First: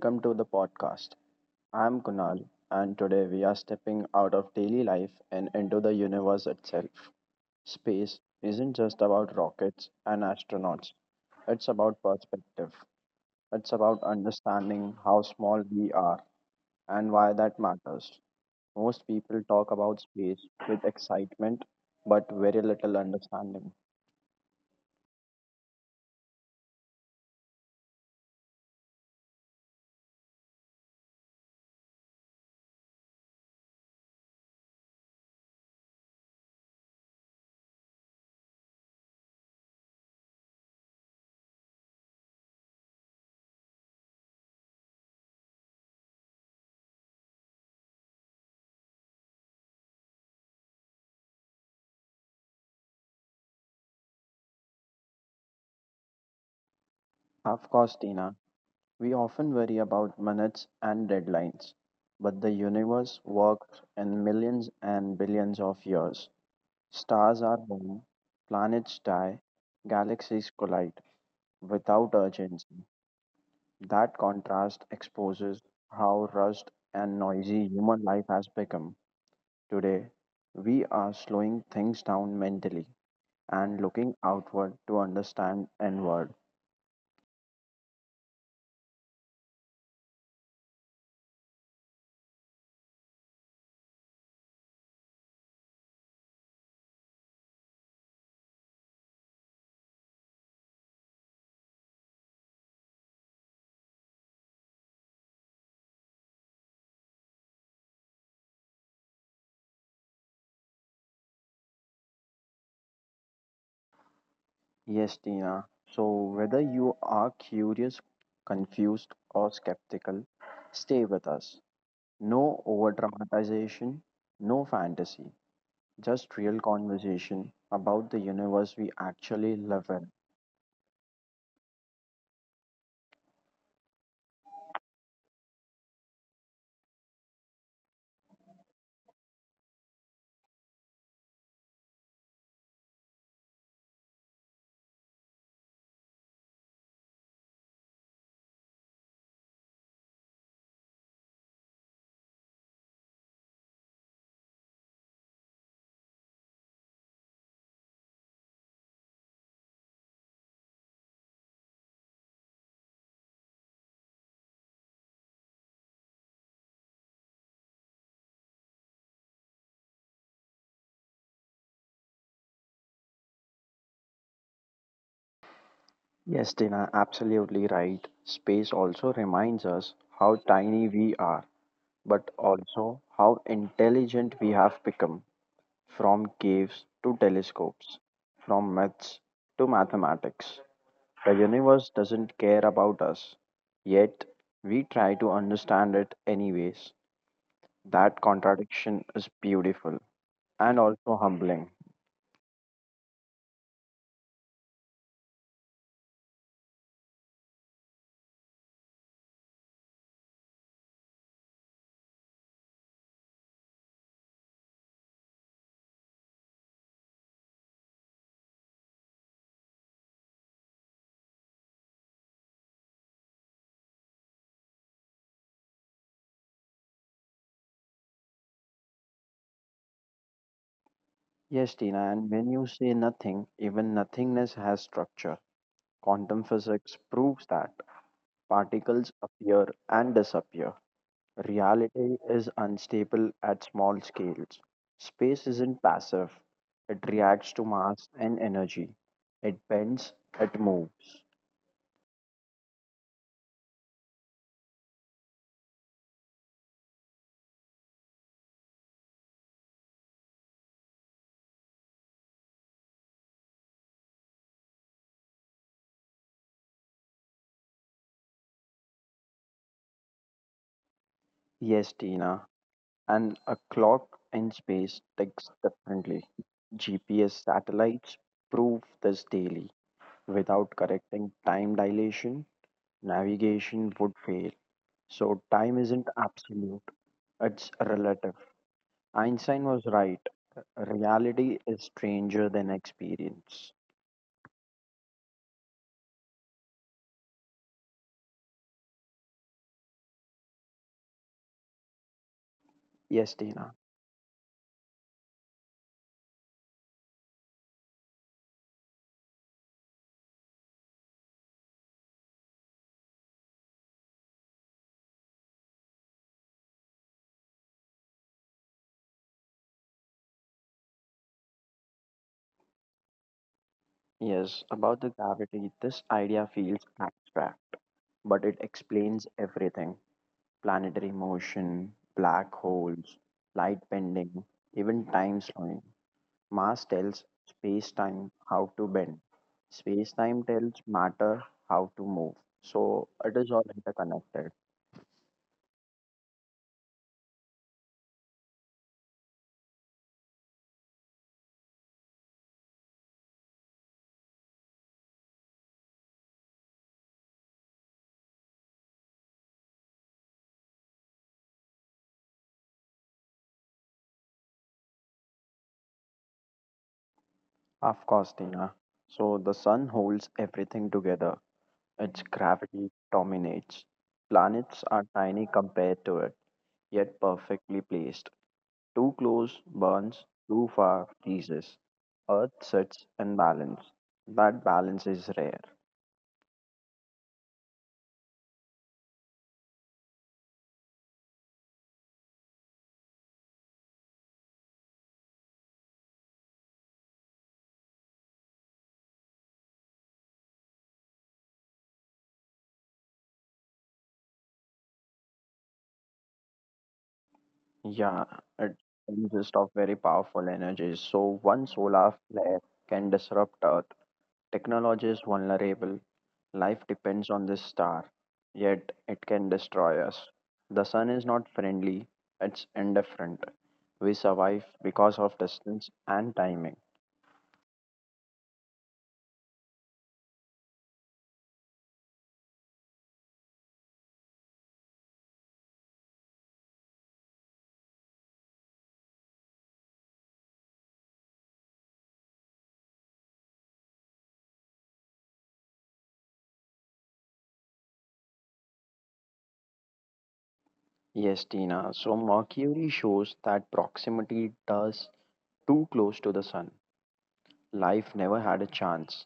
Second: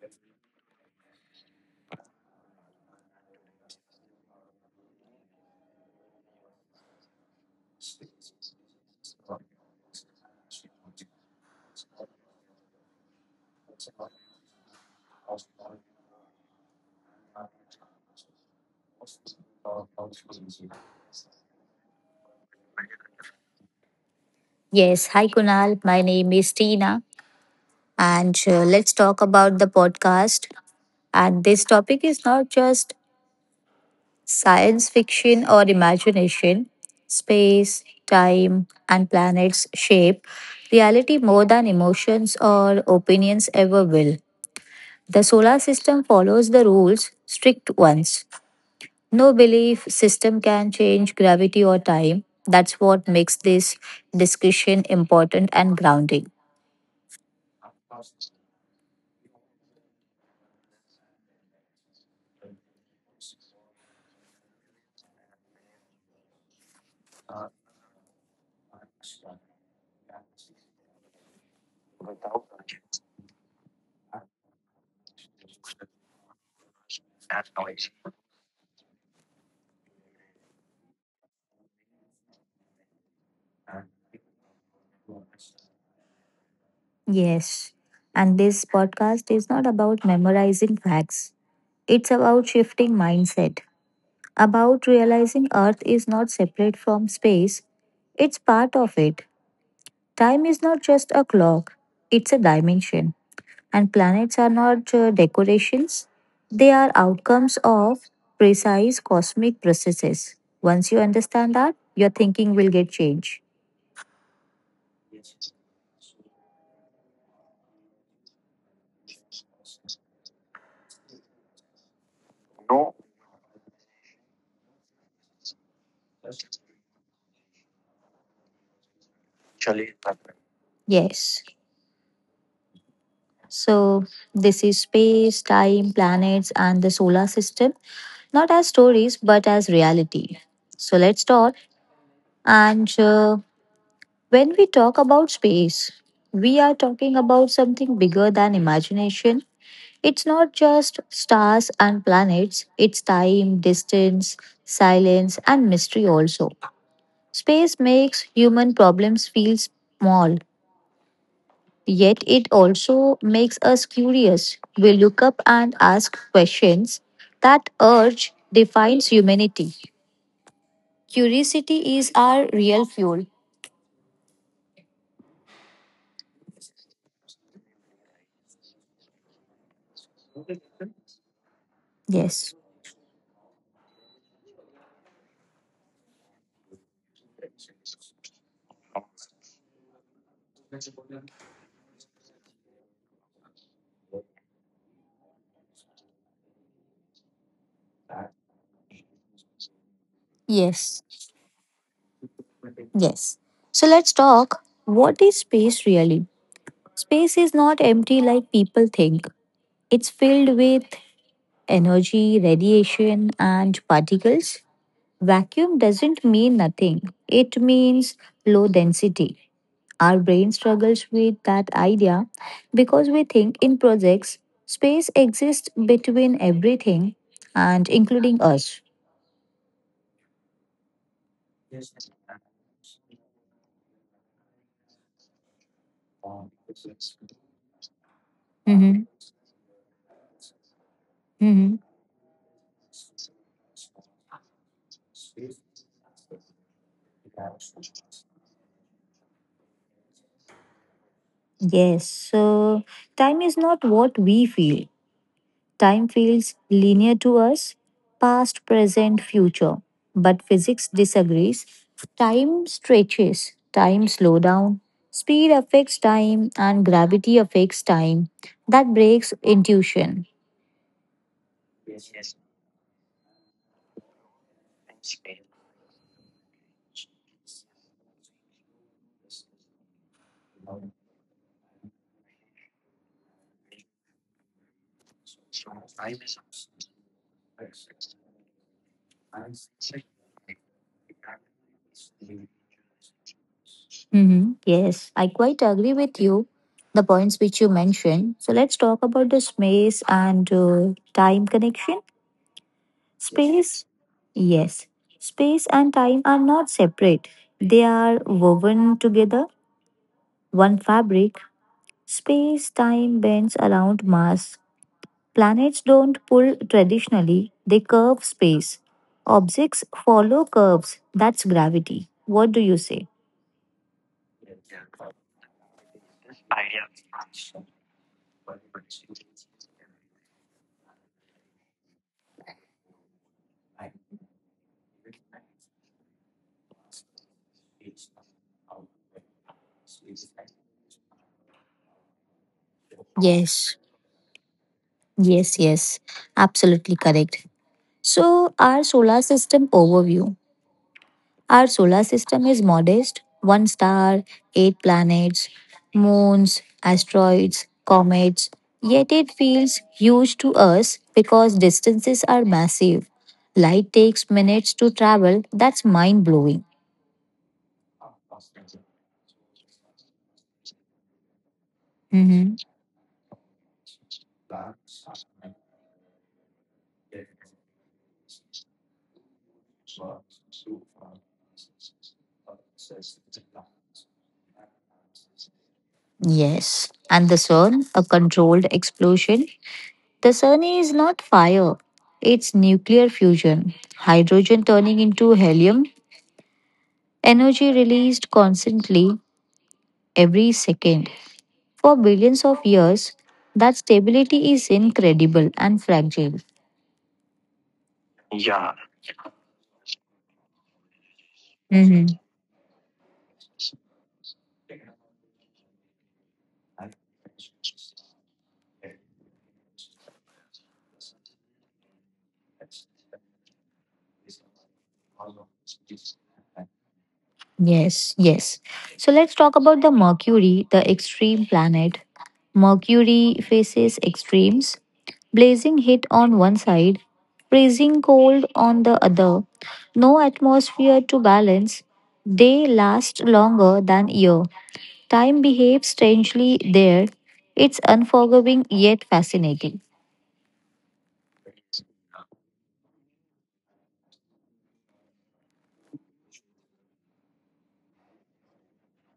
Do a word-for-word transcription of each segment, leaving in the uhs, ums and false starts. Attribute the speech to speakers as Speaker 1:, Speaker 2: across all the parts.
Speaker 1: welcome to the podcast. I'm Kunal and today we are stepping out of daily life and into the universe itself. Space isn't just about rockets and astronauts, it's about perspective. It's about understanding how small we are and why that matters. Most people talk about space with excitement but very little understanding.
Speaker 2: Yes, hi Kunal. My name is Tina, and uh, let's talk about the podcast. And this topic is not just science fiction or imagination, space, time, and planets shape reality more than emotions or opinions ever will. The solar system follows the rules, strict ones. No belief system can change gravity or time. That's what makes this discussion important and grounding.
Speaker 1: Of course, Tina, we often worry about minutes and deadlines, but the universe works in millions and billions of years. Stars are born, planets die, galaxies collide without urgency. That contrast exposes how rushed and noisy human life has become. Today, we are slowing things down mentally and looking outward to understand inward.
Speaker 2: Yes. And this podcast is not about memorizing facts. It's about shifting mindset, about realizing Earth is not separate from space, it's part of it. Time is not just a clock, it's a dimension. And planets are not uh, decorations, they are outcomes of precise cosmic processes. Once you understand that, your thinking will get changed.
Speaker 1: Yes, Tina. So, whether you are curious, confused, or skeptical, stay with us. No over dramatization, no fantasy, just real conversation about the universe we actually live in.
Speaker 2: Yes. So, this is space, time, planets, and the solar system, not as stories, but as reality. So, let's talk. And uh, when we talk about space, we are talking about something bigger than imagination. It's not just stars and planets, it's time, distance, silence, and mystery also. Space makes human problems feel small. Yet it also makes us curious. We look up and ask questions. That urge defines humanity. Curiosity is our real fuel.
Speaker 1: Yes, Tina, absolutely right. Space also reminds us how tiny we are, but
Speaker 2: Yes,
Speaker 1: also how intelligent we have become from caves to telescopes, from myths to mathematics. The universe doesn't care about us, yet we try to understand it anyways. That contradiction is beautiful and
Speaker 2: yes,
Speaker 1: also humbling.
Speaker 2: yes. So let's talk, what is space really? Space is not empty like people think, it's filled with energy, radiation, and particles. Vacuum doesn't mean nothing, it means low density. Our brain struggles with that idea because we think in projects, space exists between everything and including us.
Speaker 1: Yes, Tina, and when you say nothing, even nothingness has structure. Quantum physics proves that particles
Speaker 2: Mhm.
Speaker 1: appear and disappear.
Speaker 2: Mhm.
Speaker 1: Reality is unstable at small scales. Space isn't passive, it reacts to mass and energy. It bends, it moves.
Speaker 2: Yes, so time is not what we feel. Time feels linear to us, past, present, future. But physics disagrees. Time stretches, time slow down, speed affects time, and gravity affects time. That breaks intuition.
Speaker 1: Yes, Tina, and a clock in space ticks differently. G P S satellites prove this daily. Without correcting time dilation, navigation would fail. So, time isn't absolute, it's relative. Einstein was right. Reality is stranger than experience.
Speaker 2: Mhm. Yes, I quite agree with you, the points which you mentioned. So let's talk about the space and uh, time connection.
Speaker 1: Yes, Dina.
Speaker 2: Space, yes, space and time are not separate, they are woven together, one fabric, space time bends around mass. Planets don't pull traditionally, they curve space. Objects follow curves. That's gravity. What do you say?
Speaker 1: Yes, about the gravity, this idea feels abstract, but it explains everything. Planetary motion, black holes, light bending, even time slowing. Mass tells space time how to bend. Space time tells matter how to move. So it is all
Speaker 2: Yes,
Speaker 1: interconnected.
Speaker 2: yes, yes, absolutely correct. So, our solar system overview. Our solar system is modest, one star, eight planets, moons, asteroids, comets. Yet it feels huge to us because distances are massive. Light takes minutes to travel. That's mind blowing.
Speaker 1: Of course, Tina. So the sun holds everything together. Its
Speaker 2: Mhm.
Speaker 1: gravity dominates. Planets are tiny compared to it, yet perfectly placed. Too close burns, too far freezes. Earth sits in balance. That balance is rare.
Speaker 2: Yes. And the sun, a controlled explosion. The sun is not fire, it's nuclear fusion, hydrogen turning into helium, energy released constantly every second. For billions of years, that stability is incredible and fragile.
Speaker 1: Yeah, it consists of very powerful energies. So one solar
Speaker 2: Hmm.
Speaker 1: flare can disrupt Earth. Technology is vulnerable. Life depends on this star, yet it can destroy us. The sun is not friendly, it's indifferent. We survive because of distance and timing.
Speaker 2: Yes. Yes. So let's talk about the Mercury, the extreme planet. Mercury faces extremes, blazing heat on one side, freezing cold on the other, no atmosphere to balance. They last longer than year. Time behaves strangely there. It's unforgiving yet fascinating.
Speaker 1: Yes, Tina. So Mercury shows that proximity does too close to the sun. Life never had a chance.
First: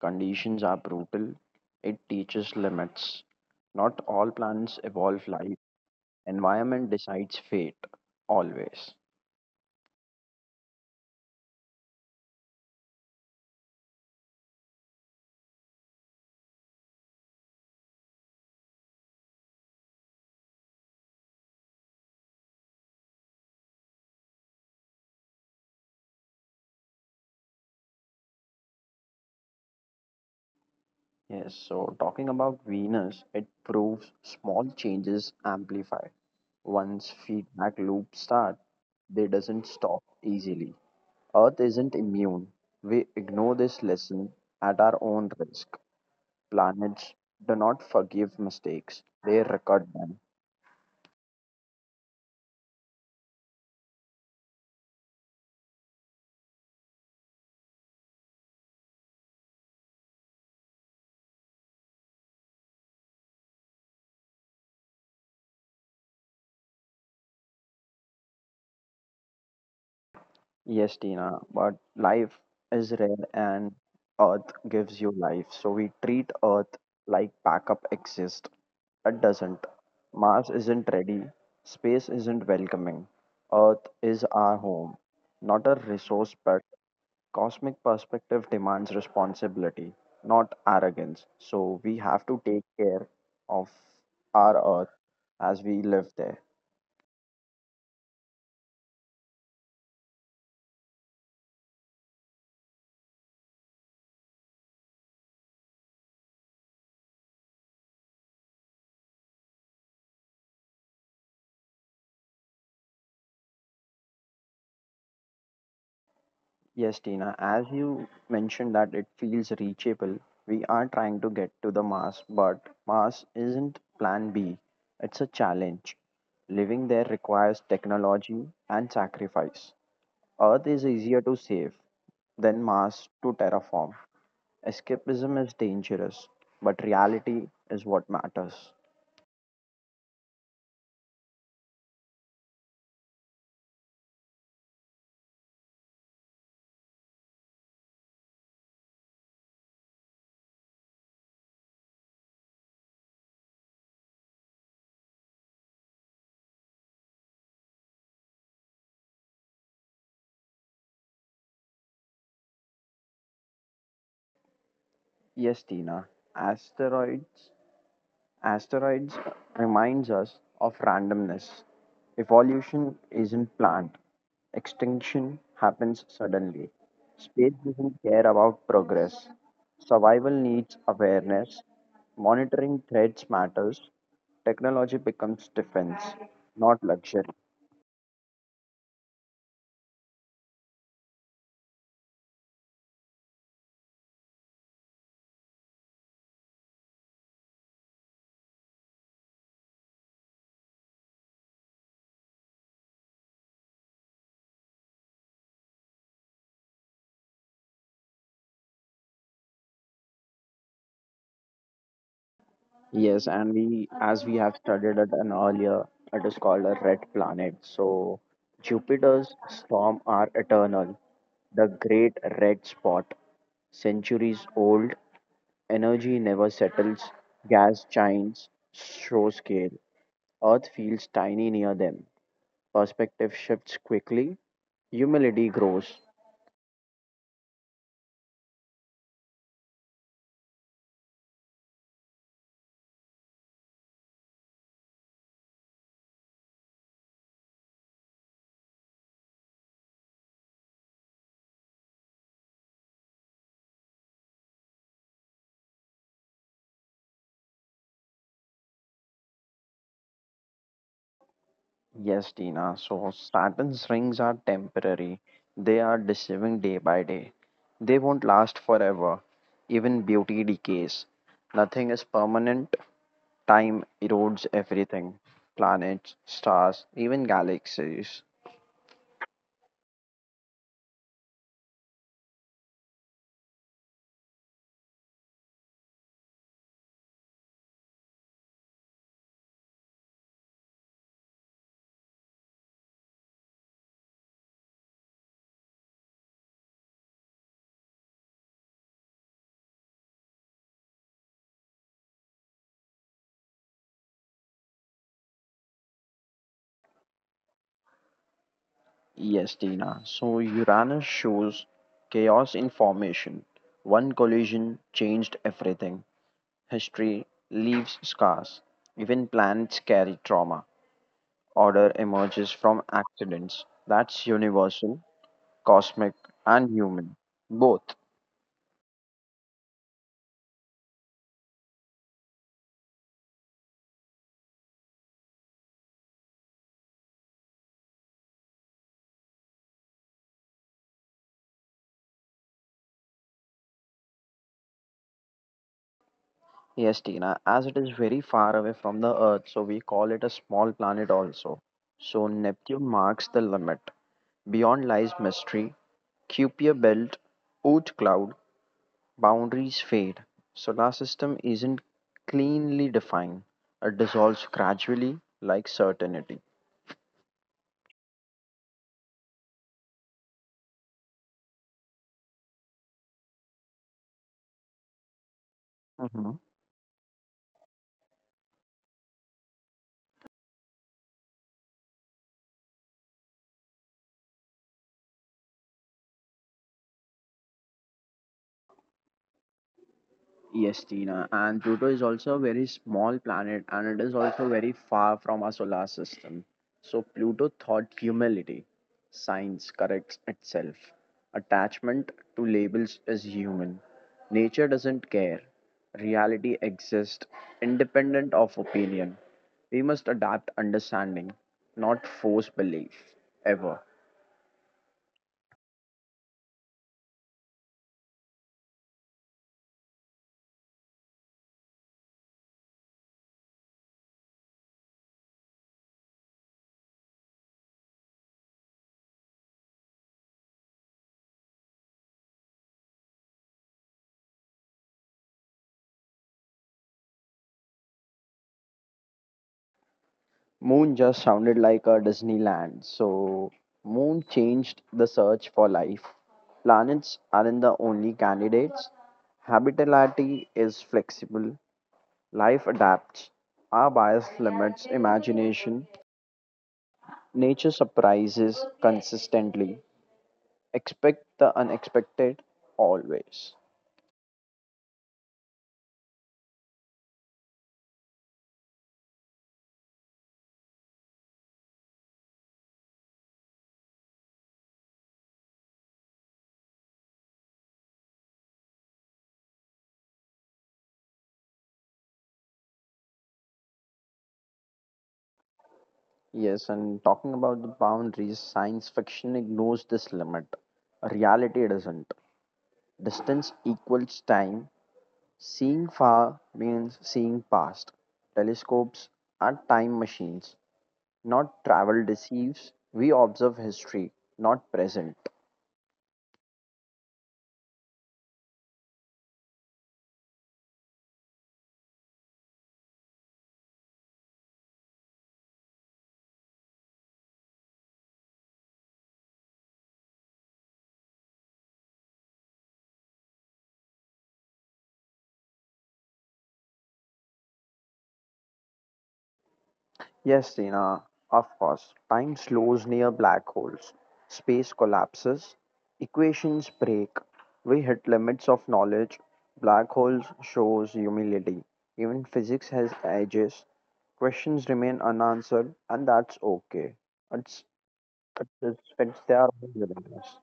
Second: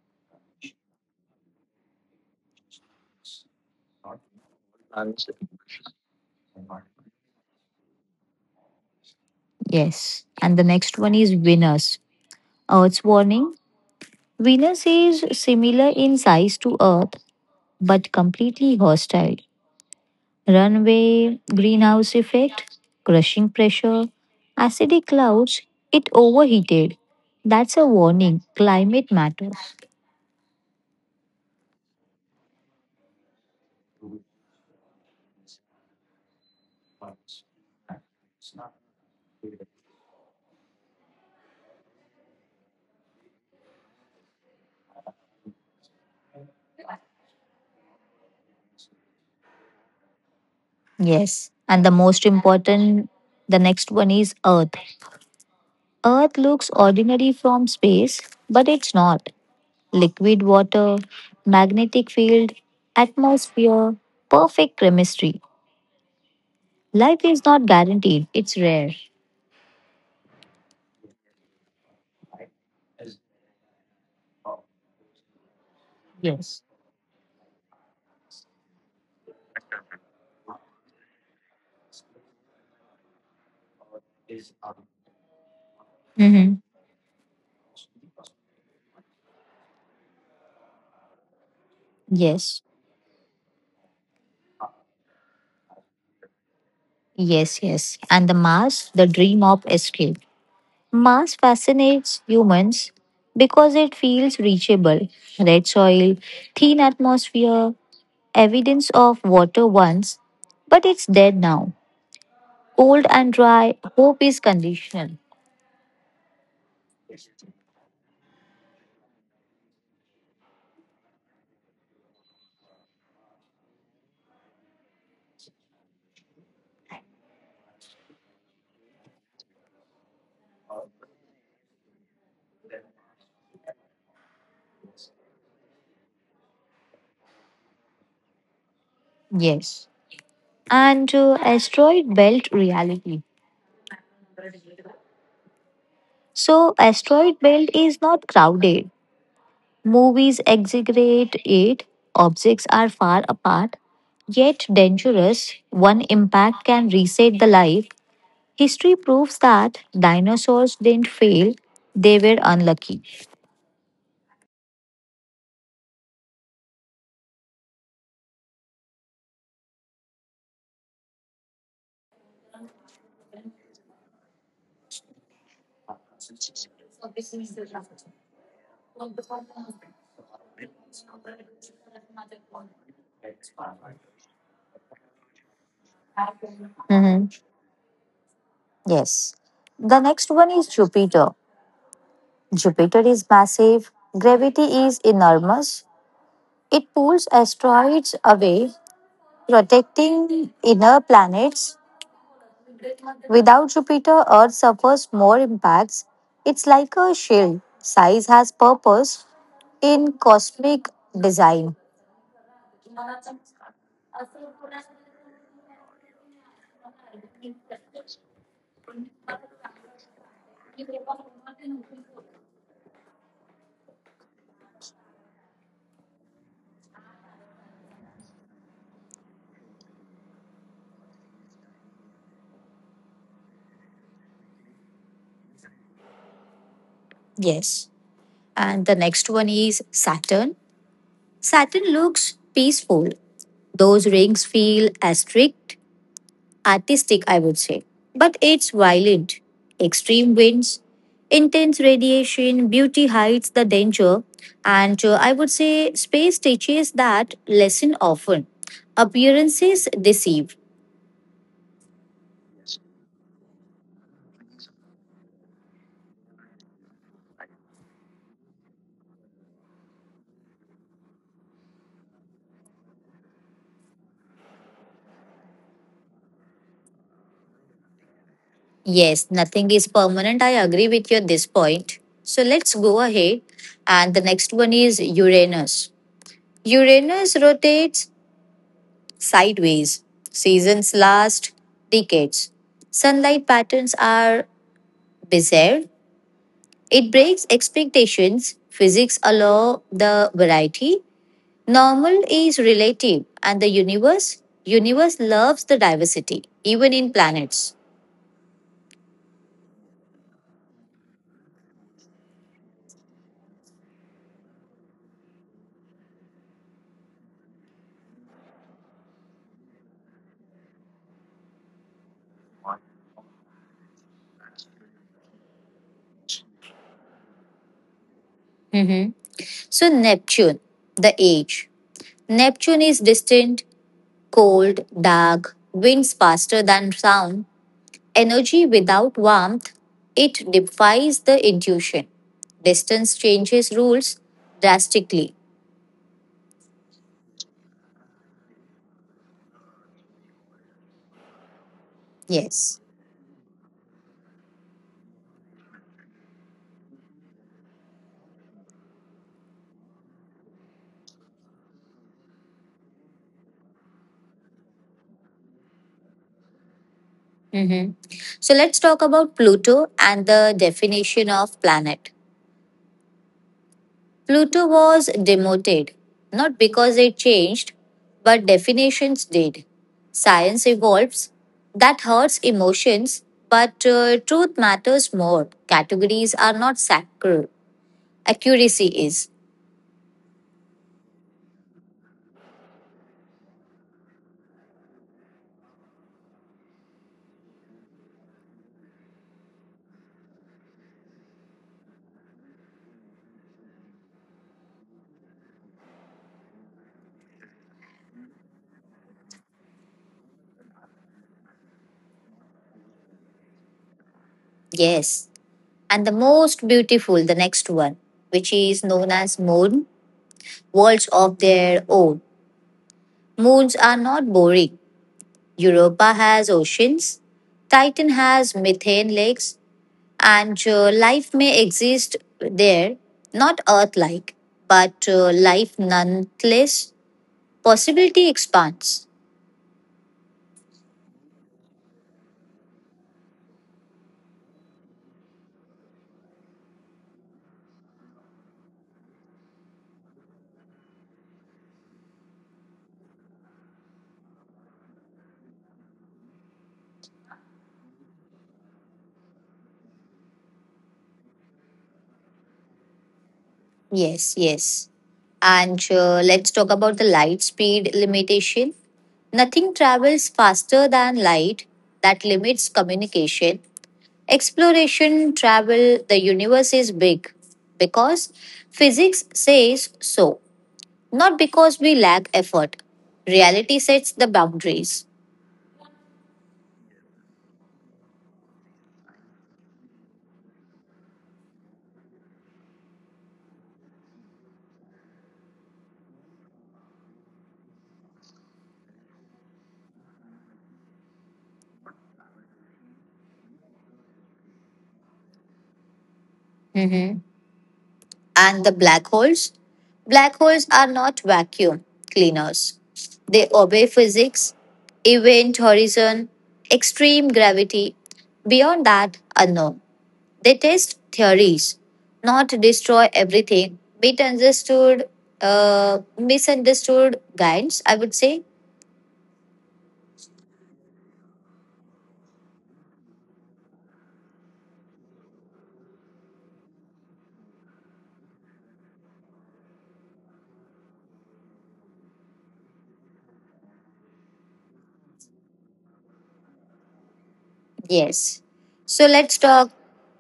Speaker 1: Conditions are brutal. It teaches limits. Not all plants evolve life. Environment decides fate, always.
Speaker 2: Yes. And the next one is Venus, Earth's warning. Venus is similar in size to Earth, but completely hostile. Runaway, greenhouse effect, crushing pressure, acidic clouds, it overheated. That's a warning. Climate matters.
Speaker 1: Yes, so talking about Venus, it proves small changes amplify. Once feedback loops start, they doesn't stop easily. Earth isn't immune. We ignore this lesson at our own risk. Planets do not forgive mistakes, they record them.
Speaker 2: Yes. And the most important, the next one is Earth. Earth looks ordinary from space, but it's not. Liquid water, magnetic field, atmosphere, perfect chemistry. Life is not guaranteed, it's rare.
Speaker 1: Yes, Tina, but life is rare and Earth gives you life. So we treat Earth
Speaker 2: Yes.
Speaker 1: like backup exists. It doesn't. Mars isn't ready. Space isn't welcoming. Earth is our home, not a resource but
Speaker 2: Mm-hmm.
Speaker 1: cosmic perspective demands responsibility, not arrogance. So we have to take
Speaker 2: Yes.
Speaker 1: care of our Earth as we live there.
Speaker 2: Yes, yes. And the Mars, the dream of escape. Mars fascinates humans because it feels reachable. Red soil, thin atmosphere, evidence of water once, but it's dead now. Cold and dry, hope is conditional.
Speaker 1: Yes, Tina, as you mentioned that it feels reachable, we are trying to get to the Mars, but Mars isn't plan B. It's a challenge. Living there requires technology and sacrifice. Earth is easier to save than Mars to terraform. Escapism is dangerous, but reality is what matters.
Speaker 2: Yes. And uh, asteroid belt reality. So, asteroid belt is not crowded. Movies exaggerate it. Objects are far apart, yet dangerous. One impact can reset the life. History proves that dinosaurs didn't fail; they were unlucky.
Speaker 1: Yes, Tina, asteroids Asteroids reminds us of randomness. Evolution isn't planned. Extinction happens suddenly. Space doesn't care about progress. Survival needs awareness. Monitoring threats matters. Technology becomes defense, not luxury.
Speaker 2: Mhm. Yes. The next one is Jupiter. Jupiter is massive. Gravity is enormous. It pulls asteroids away, protecting inner planets. Without Jupiter, Earth suffers more impacts. It's like a shield. Size has purpose in cosmic design.
Speaker 1: Yes, and we, as we have studied at an earlier, it is called a red planet. So Jupiter's storm are eternal, the great red spot. Centuries old, energy never settles, gas giants show scale, Earth feels tiny near them. Perspective shifts quickly, humility grows.
Speaker 2: Yes. And the next one is Saturn. Saturn looks peaceful. Those rings feel asterisk artistic, I would say. But it's violent. Extreme winds, intense radiation, beauty hides the danger. And uh, I would say space teaches that lesson often. Appearances deceive.
Speaker 1: Yes, Tina. So Saturn's rings are temporary. They are deceiving day by day. They won't last forever. Even beauty decays. Nothing is permanent. Time erodes everything planets, stars, even galaxies.
Speaker 2: Yes, nothing is permanent. I agree with you at this point. So let's go ahead. And the next one is Uranus. Uranus rotates sideways. Seasons last decades. Sunlight patterns are bizarre. It breaks expectations. Physics allows the variety. Normal is relative, and the universe, universe loves the diversity, even in planets.
Speaker 1: Yes, Tina. So Uranus shows chaos in formation. One collision changed everything. History leaves scars. Even planets carry trauma. Order emerges from accidents. That's universal, cosmic, and human. Both.
Speaker 2: Mhm. So Neptune, the age. Neptune is distant, cold, dark, winds faster than sound, energy without warmth. It defies the intuition. Distance changes rules drastically.
Speaker 1: Yes, Tina. As it is very far away from the Earth, so we call it a small planet also. So Neptune
Speaker 2: Yes.
Speaker 1: marks the limit. Beyond lies mystery, Kuiper belt, Oort cloud, boundaries fade. Solar system isn't cleanly defined. It dissolves gradually like certainty.
Speaker 2: Hmm. So let's talk about Pluto and the definition of planet. Pluto was demoted,
Speaker 1: Mhm.
Speaker 2: not because it changed, but definitions did. Science evolves. That hurts emotions, but uh, truth matters more. Categories are not sacral, accuracy is.
Speaker 1: Yes, Tina. And Pluto is also a very small planet and it is also very far from our solar system. So Pluto taught humility. Science corrects itself. Attachment to labels is human. Nature doesn't care. Reality exists independent of opinion. We must adapt understanding, not force belief, ever.
Speaker 2: Yes. And the most beautiful, the next one, which is known as moon, worlds of their own. Moons are not boring, Europa has oceans, Titan has methane lakes, and uh, life may exist there, not Earth like, but uh, life nonetheless. Possibility expands.
Speaker 1: Moon just sounded like a Disneyland. So, Moon changed the search for life. Planets aren't the only candidates. Habitability is flexible, life adapts, our bias limits imagination, nature surprises consistently. Expect the unexpected always.
Speaker 2: Yes, yes. And uh, let's talk about the light speed limitation. Nothing travels faster than light, that limits communication. Exploration, travel, the universe is big because physics says so. Not because we lack effort. Reality sets the boundaries.
Speaker 1: Yes, and talking about the boundaries, science fiction ignores this limit. Reality doesn't. Distance equals time, seeing far means seeing past. Telescopes are time machines, not travel deceives. We observe history, not present.
Speaker 2: Hmm. And the black holes? Black holes are not vacuum cleaners. They obey physics, event horizon, extreme gravity. Beyond that, unknown. They test theories, not destroy everything. Misunderstood, uh, misunderstood guidance, I would say.
Speaker 1: Yes, Sina, of course. Time slows near black holes. Space collapses. Equations break. We hit limits of knowledge. Black holes shows humility. Even physics has edges. Questions remain unanswered, and that's okay. It's it's,
Speaker 2: Yes.
Speaker 1: it's, it's
Speaker 2: So
Speaker 1: their
Speaker 2: let's
Speaker 1: own
Speaker 2: talk
Speaker 1: willingness.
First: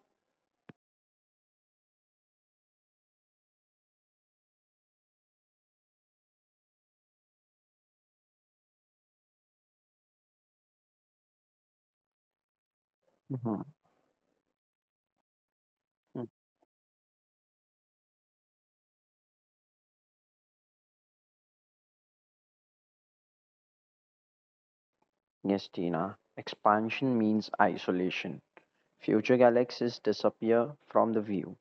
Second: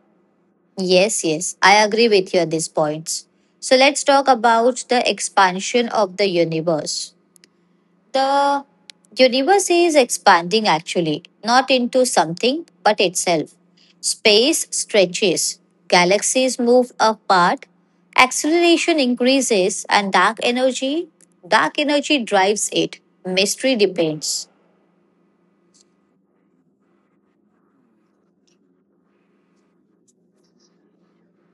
Speaker 2: Yes, yes, I agree with you at these points. So let's talk about the expansion of the universe. The universe is expanding actually, not into something but itself. Space stretches,
Speaker 1: Mm.
Speaker 2: galaxies move apart, acceleration increases, and dark energy, dark energy drives it. Mystery depends.
Speaker 1: Yes, Tina. Expansion means isolation. Future galaxies disappear from the view.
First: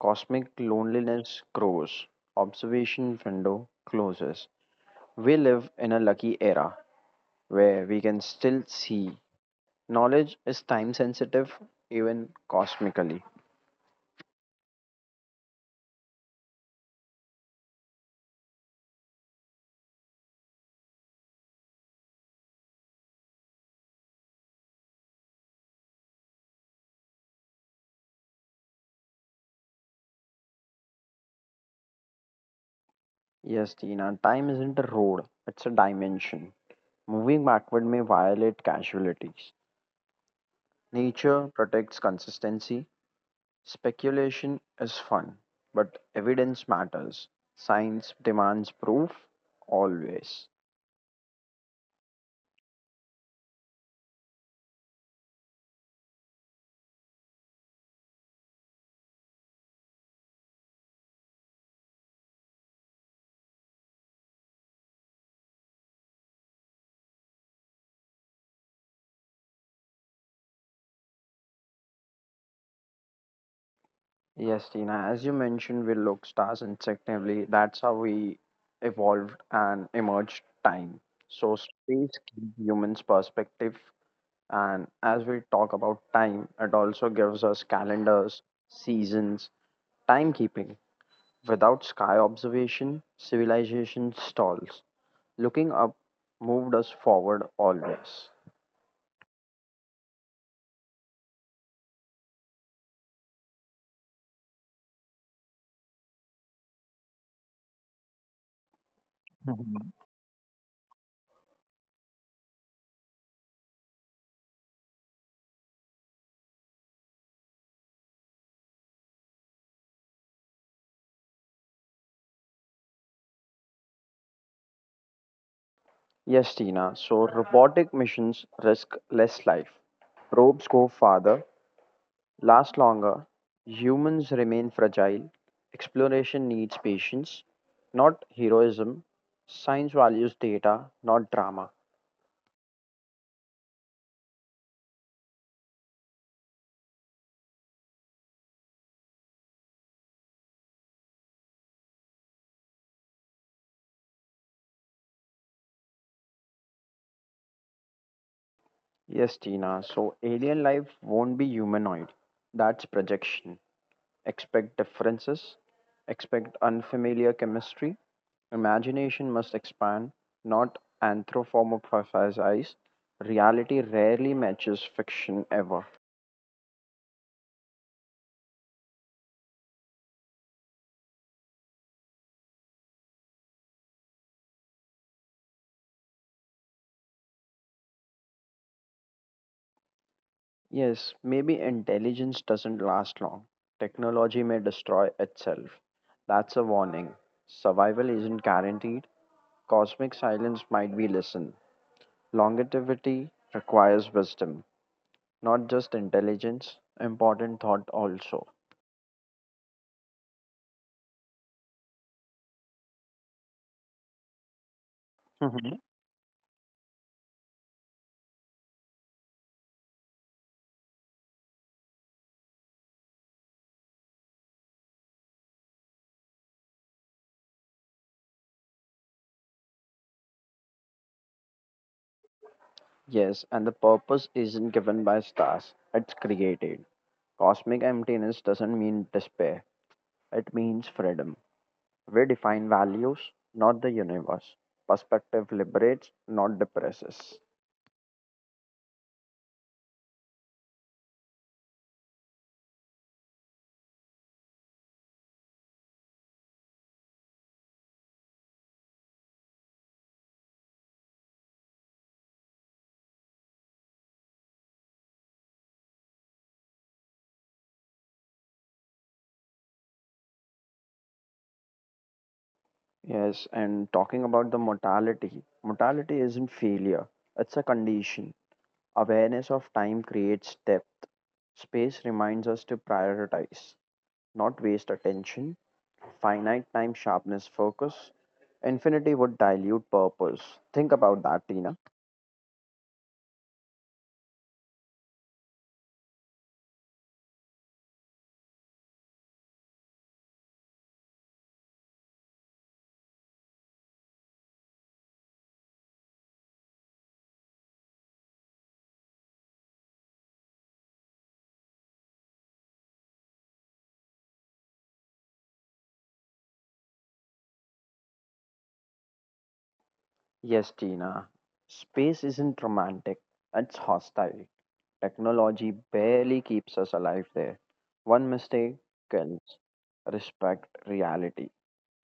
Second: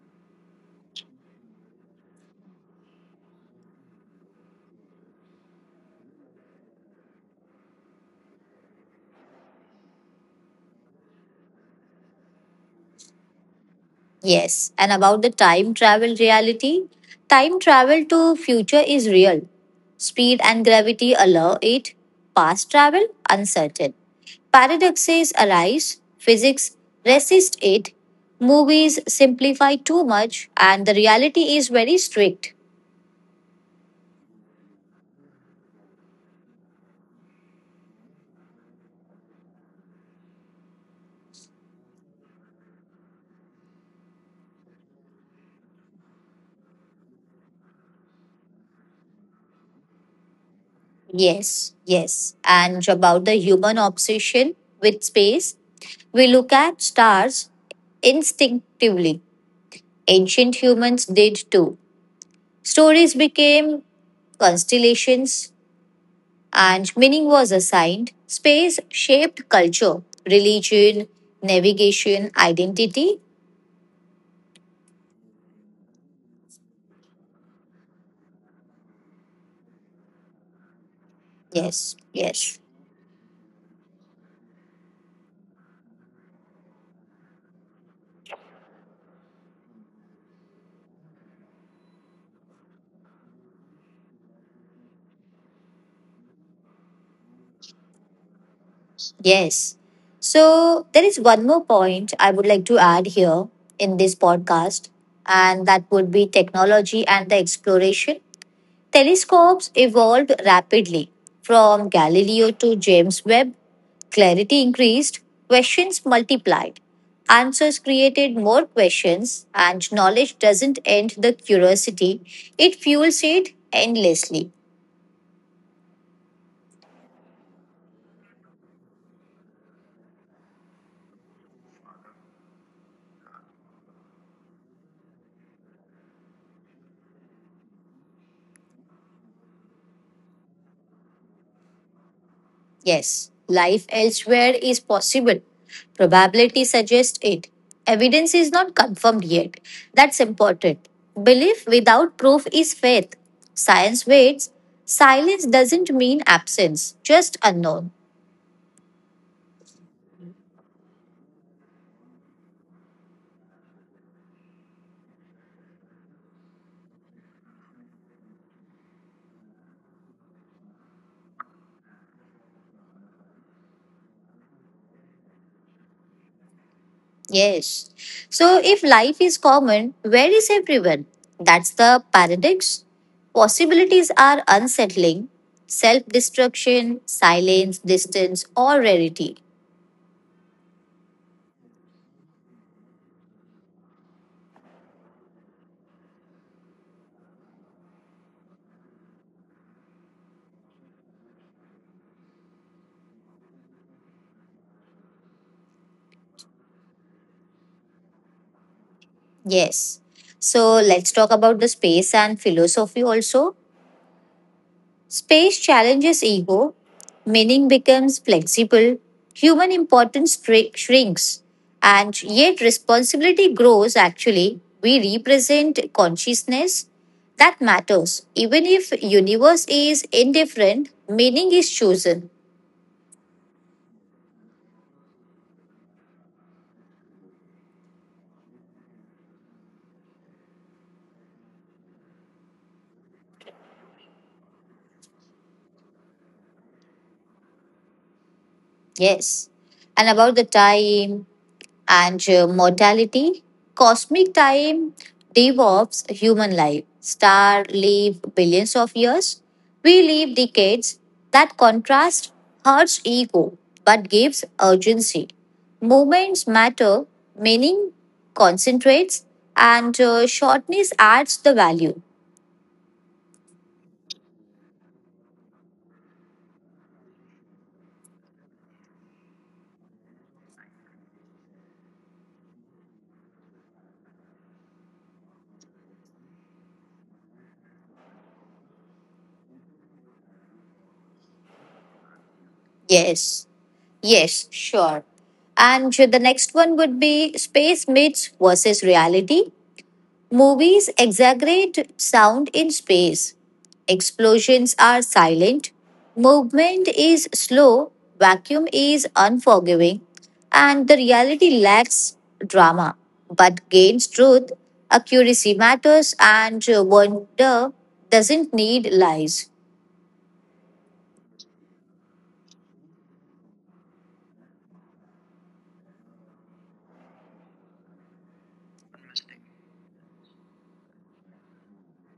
Speaker 1: Cosmic loneliness grows. Observation window closes. We live in a lucky era where we can still see. Knowledge is time sensitive, even cosmically.
Speaker 2: Yes, and about the time travel reality, time travel to future is real. Speed and gravity allow it. Past travel, uncertain. Paradoxes arise, physics resists it. Movies simplify too much, and the reality is very strict.
Speaker 1: Yes, Tina. Time isn't a road, it's a dimension. Moving backward may violate casualties. Nature protects consistency, speculation is fun, but evidence matters. Science demands proof always.
Speaker 2: Yes, yes. And about the human obsession with space, we look at stars instinctively. Ancient humans did too. Stories became constellations, and meaning was assigned. Space shaped culture, religion, navigation, identity.
Speaker 1: Yes, Tina, as you mentioned, we look stars instinctively. That's how we evolved and emerged time. So
Speaker 2: Yes,
Speaker 1: space gives
Speaker 2: yes,
Speaker 1: humans perspective, and as we talk about time, it also gives us calendars, seasons, timekeeping. Without sky observation, civilization stalls. Looking up moved us forward always.
Speaker 2: yes. So, there is one more point I would like to add here in this podcast, and that would be technology and the exploration. Telescopes
Speaker 1: Mhm.
Speaker 2: evolved rapidly. From Galileo to James Webb, clarity increased, questions multiplied, answers created more questions, and knowledge doesn't end the curiosity, it fuels it endlessly.
Speaker 1: Yes, Tina. So robotic missions risk less life. Probes go farther, last longer, humans remain fragile, exploration needs patience, not heroism. Science values data, not drama.
Speaker 2: Yes, life elsewhere is possible. Probability suggests it. Evidence is not confirmed yet. That's important. Belief without proof is faith. Science waits. Silence doesn't mean absence, just unknown.
Speaker 1: Yes, Tina. So alien life won't be humanoid. That's projection. Expect differences, expect unfamiliar chemistry. Imagination must expand, not anthropomorphize. Reality rarely matches fiction ever.
Speaker 2: Yes. So if life is common, where is everyone? That's the paradox. Possibilities are unsettling. Self destruction, silence, distance, or rarity.
Speaker 1: Yes, maybe intelligence doesn't last long. Technology may destroy itself. That's a warning. Survival isn't guaranteed. Cosmic silence might be listened. Longevity requires wisdom, not just intelligence. Important thought also.
Speaker 2: Yes. So let's talk about the space and philosophy also. Space challenges ego, meaning becomes flexible, human importance shri- shrinks, and yet responsibility grows actually. We represent consciousness that matters. Even if universe is indifferent, meaning is chosen.
Speaker 1: Yes, and the purpose isn't given by stars, it's created. Cosmic emptiness doesn't mean despair, it means freedom. We define values, not the universe. Perspective liberates, not depresses.
Speaker 2: Yes. And about the time, and uh, mortality. Cosmic time devolves human life. Stars live billions of years. We live decades. That contrast hurts ego but gives urgency. Moments matter, meaning concentrates, and uh, shortness adds the value.
Speaker 1: Yes, and talking about the mortality, mortality isn't failure, it's a condition. Awareness of time creates depth. Space reminds us to prioritize, not waste attention. Finite time sharpness focus. Infinity would dilute purpose. Think about that, Tina.
Speaker 2: Yes, yes, sure. And uh, the next one would be space myths versus reality. Movies exaggerate sound in space. Explosions are silent. Movement is slow. Vacuum is unforgiving. And the reality lacks drama but gains truth. Accuracy matters, and wonder doesn't need lies.
Speaker 1: Yes, Tina. Space isn't romantic, it's hostile. Technology barely keeps us alive there. One mistake kills. Respect reality.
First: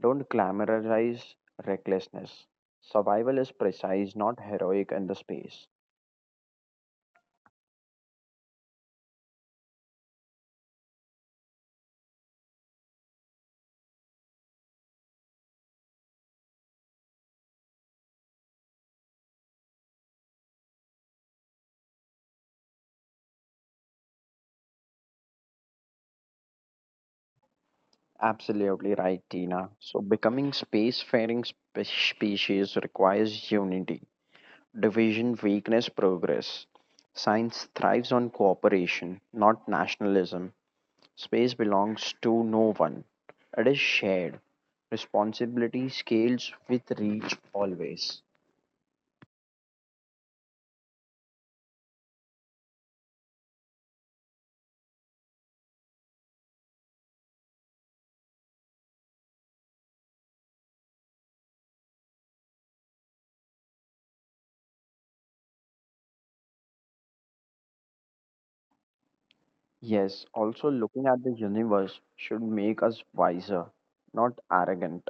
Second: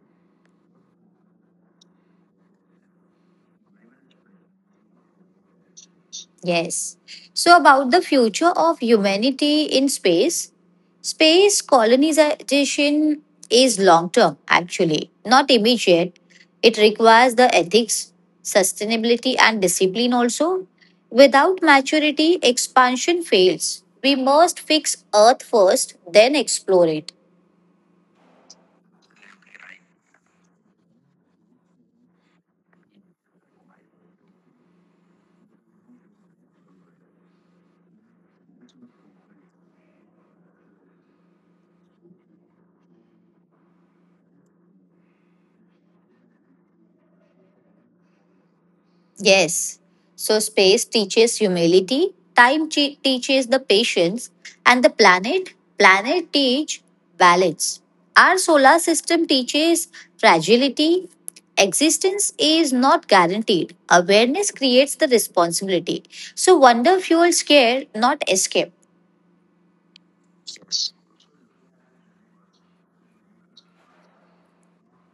Speaker 1: Don't glamorize recklessness. Survival is precise, not heroic in the space.
Speaker 2: Yes. So, about the future of humanity in space, space colonization is long term, actually, not immediate. It requires the ethics, sustainability, and discipline also. Without maturity, expansion fails. We must fix Earth first, then explore it.
Speaker 1: Absolutely right, Tina. So, becoming spacefaring spe- species requires unity. Division, weakness, progress. Science thrives on cooperation, not nationalism. Space belongs to no one, it is shared. Responsibility scales with reach always.
Speaker 2: Yes. So space teaches humility, time che- teaches the patience, and the planet, planet teach balance. Our solar system teaches fragility. Existence is not guaranteed. Awareness creates the responsibility. So wonder fuels care, not escape.
Speaker 1: Yes, also looking at the universe should make us wiser, not arrogant,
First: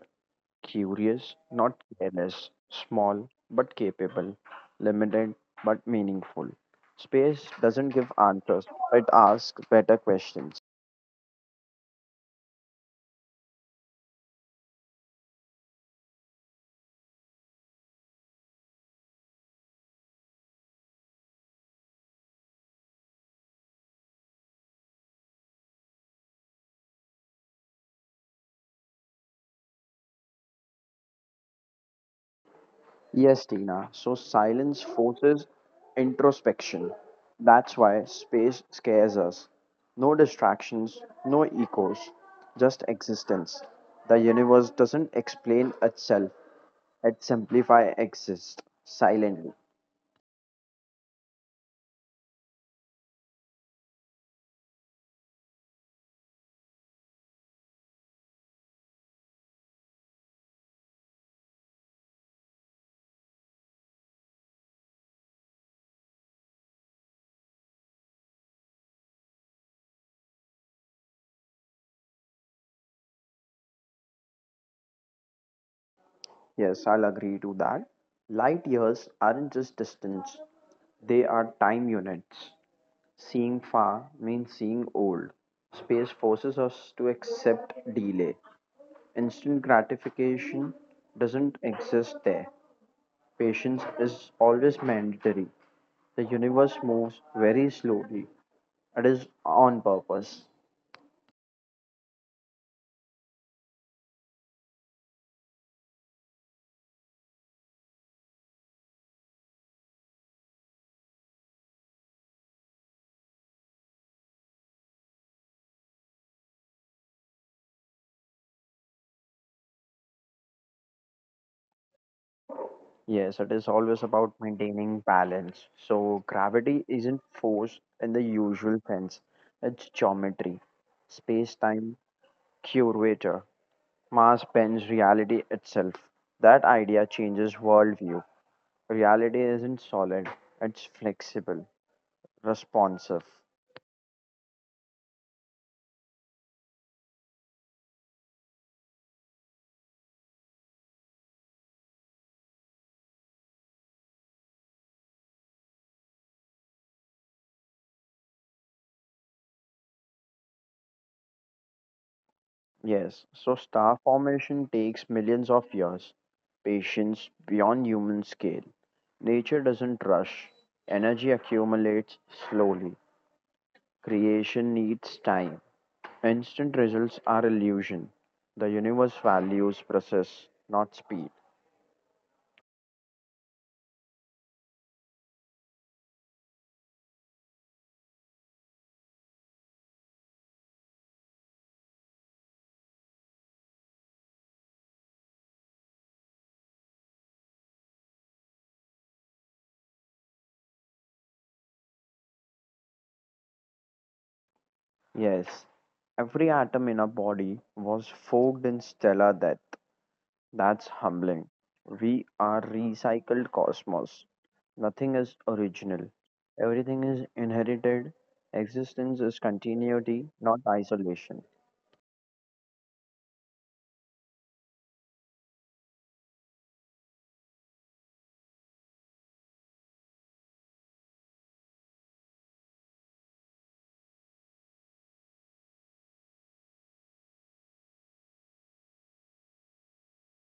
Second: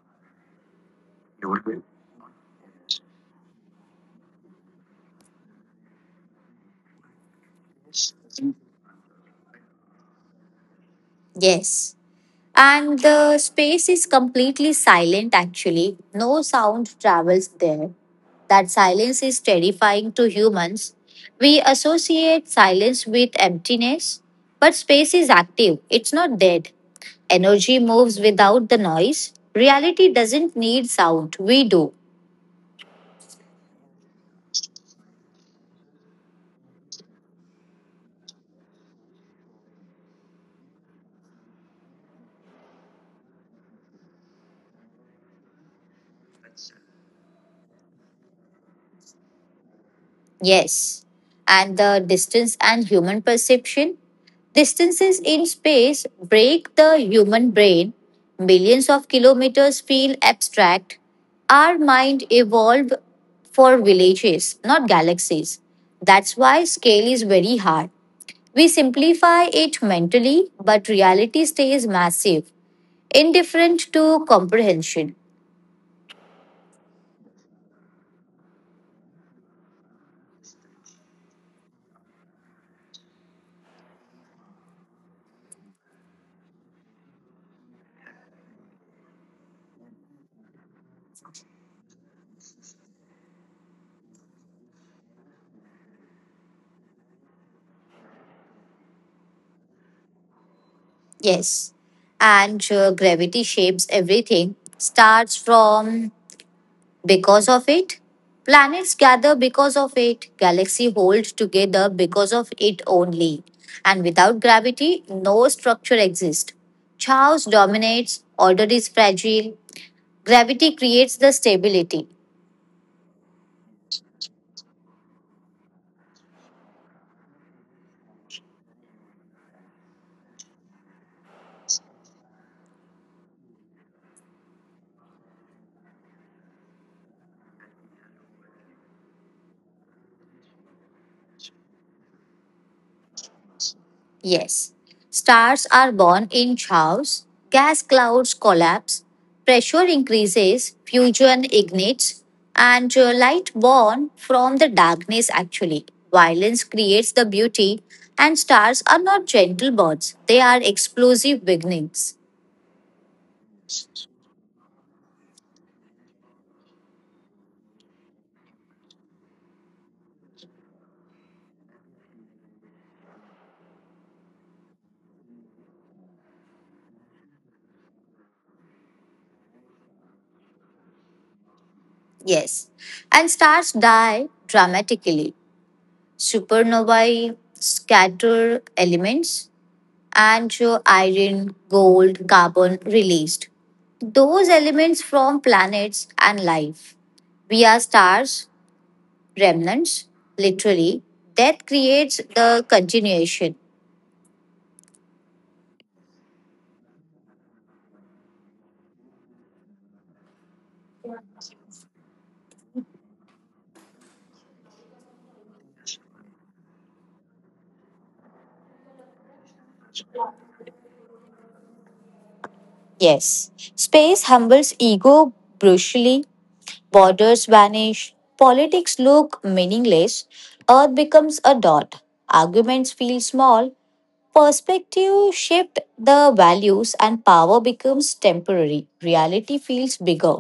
Speaker 1: curious, not careless, small but capable, limited but meaningful. Space doesn't give answers, it asks better questions.
Speaker 2: Yes. And the space is completely silent actually. No sound travels there. That silence is terrifying to humans. We associate silence with emptiness, but space is active, it's not dead. Energy moves without the noise. Reality doesn't need sound, we do.
Speaker 1: Yes, Tina. So silence forces introspection. That's why space scares us. No distractions, no echoes, just existence. The universe doesn't explain itself, it simplifies exist silently.
Speaker 2: Yes. And the distance and human perception. Distances in space break the human brain. Millions of kilometers feel abstract. Our mind evolved for villages, not galaxies. That's why scale is very hard. We simplify it mentally, but reality stays massive, indifferent to comprehension.
Speaker 1: Yes, I'll agree to that. Light years aren't just distance, they are time units. Seeing far means seeing old. Space forces us to accept delay. Instant gratification doesn't exist there. Patience is always mandatory. The universe moves very slowly. It is on purpose.
Speaker 2: Yes. And uh, gravity shapes everything. Starts from because of it. Planets gather because of it. Galaxies hold together because of it only. And without gravity, no structure exists. Chaos dominates, order is fragile. Gravity creates the stability.
Speaker 1: Yes, it is always about maintaining balance. So, gravity isn't force in the usual sense, it's geometry, space time curator. Mass bends reality itself. That idea changes worldview. Reality isn't solid, it's flexible, responsive.
Speaker 2: Yes, stars are born in showers, gas clouds collapse, pressure increases, fusion ignites, and uh, light born from the darkness actually. Violence creates the beauty, and stars are not gentle birds, they are explosive beginnings.
Speaker 1: Yes, so star formation takes millions of years, patience beyond human scale. Nature doesn't rush, energy accumulates slowly. Creation needs time. Instant results are illusion. The universe values process, not speed.
Speaker 2: Yes, and stars die dramatically. Supernovae scatter elements, and uh, iron, gold, carbon released. Those elements from planets and life. We are stars, remnants, literally. That creates the continuation.
Speaker 1: Yes, every atom in our body was forged in stellar death. That's humbling. We are recycled cosmos. Nothing is original. Everything is inherited. Existence is continuity, not isolation.
Speaker 2: Yes. Space humbles ego brutally, borders vanish, politics look meaningless, Earth becomes a dot, arguments feel small, perspective shift the values and power becomes temporary. Reality feels bigger.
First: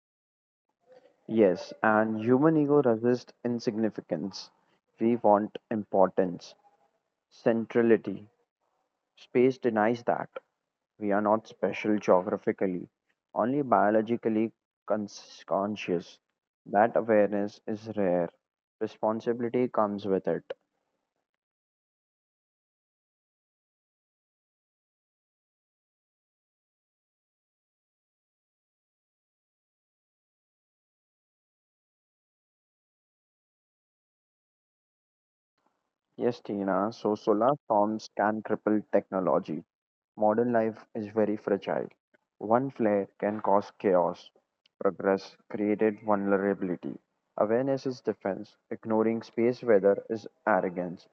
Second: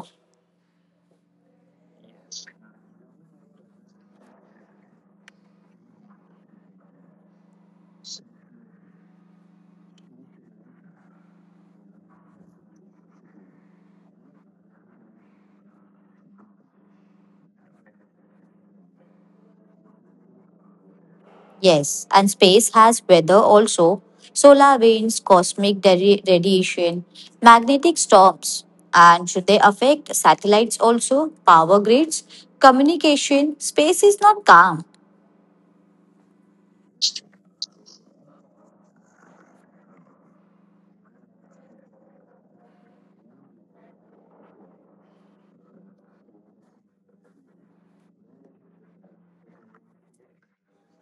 Speaker 1: Yes, and human ego resists insignificance. We want importance, centrality. Space denies that. We are not special geographically, only biologically cons- conscious. That awareness is rare. Responsibility comes with it.
Speaker 2: Yes, and space has weather also. Solar winds, cosmic dari- radiation, magnetic storms. And should they affect satellites also, power grids, communication? Space is not calm.
Speaker 1: Yes, Tina, so solar storms can cripple technology. Modern life is very fragile. One flare can cause chaos, progress created vulnerability. Awareness is defense, ignoring space weather is arrogance.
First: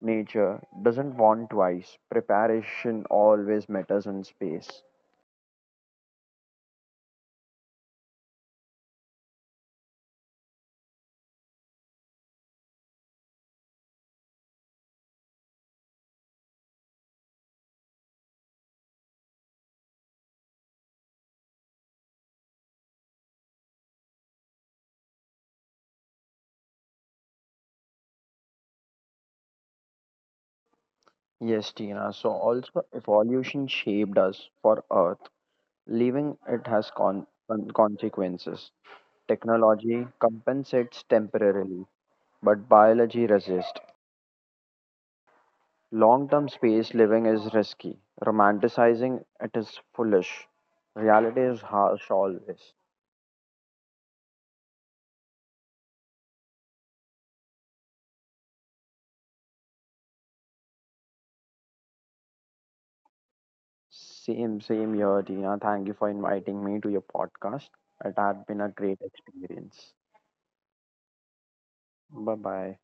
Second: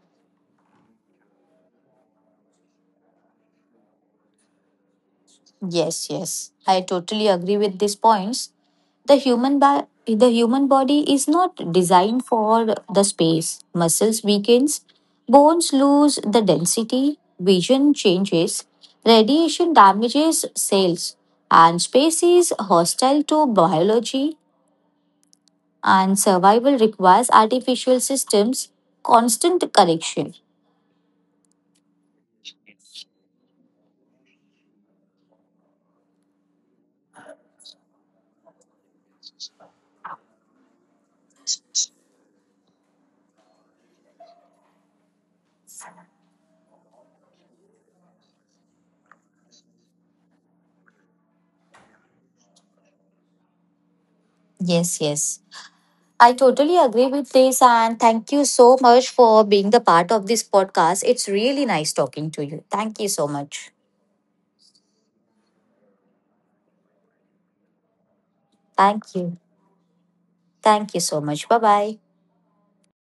Speaker 1: Nature doesn't want twice, preparation always matters in space.
Speaker 2: Yes, yes. I totally agree with these points. The human ba- the human body is not designed for the space. Muscles weakens, bones lose the density, vision changes, radiation damages cells, and space is hostile to biology and survival requires artificial systems constant correction.
Speaker 1: Yes, Tina, so also evolution shaped us for Earth. Leaving it has con- con- consequences. Technology compensates temporarily, but biology resists. Long term space living is risky. Romanticizing it is foolish. Reality is harsh always.
Speaker 2: Yes, yes. I totally agree with this, and thank you so much for being the part of this podcast. It's really nice talking to you. Thank you so much.
Speaker 1: Same, same here, Tina. Thank you for inviting me to your podcast. It had been a
Speaker 2: Thank
Speaker 1: great
Speaker 2: you.
Speaker 1: experience.
Speaker 2: Thank you so much. Bye bye.
Speaker 1: Bye bye.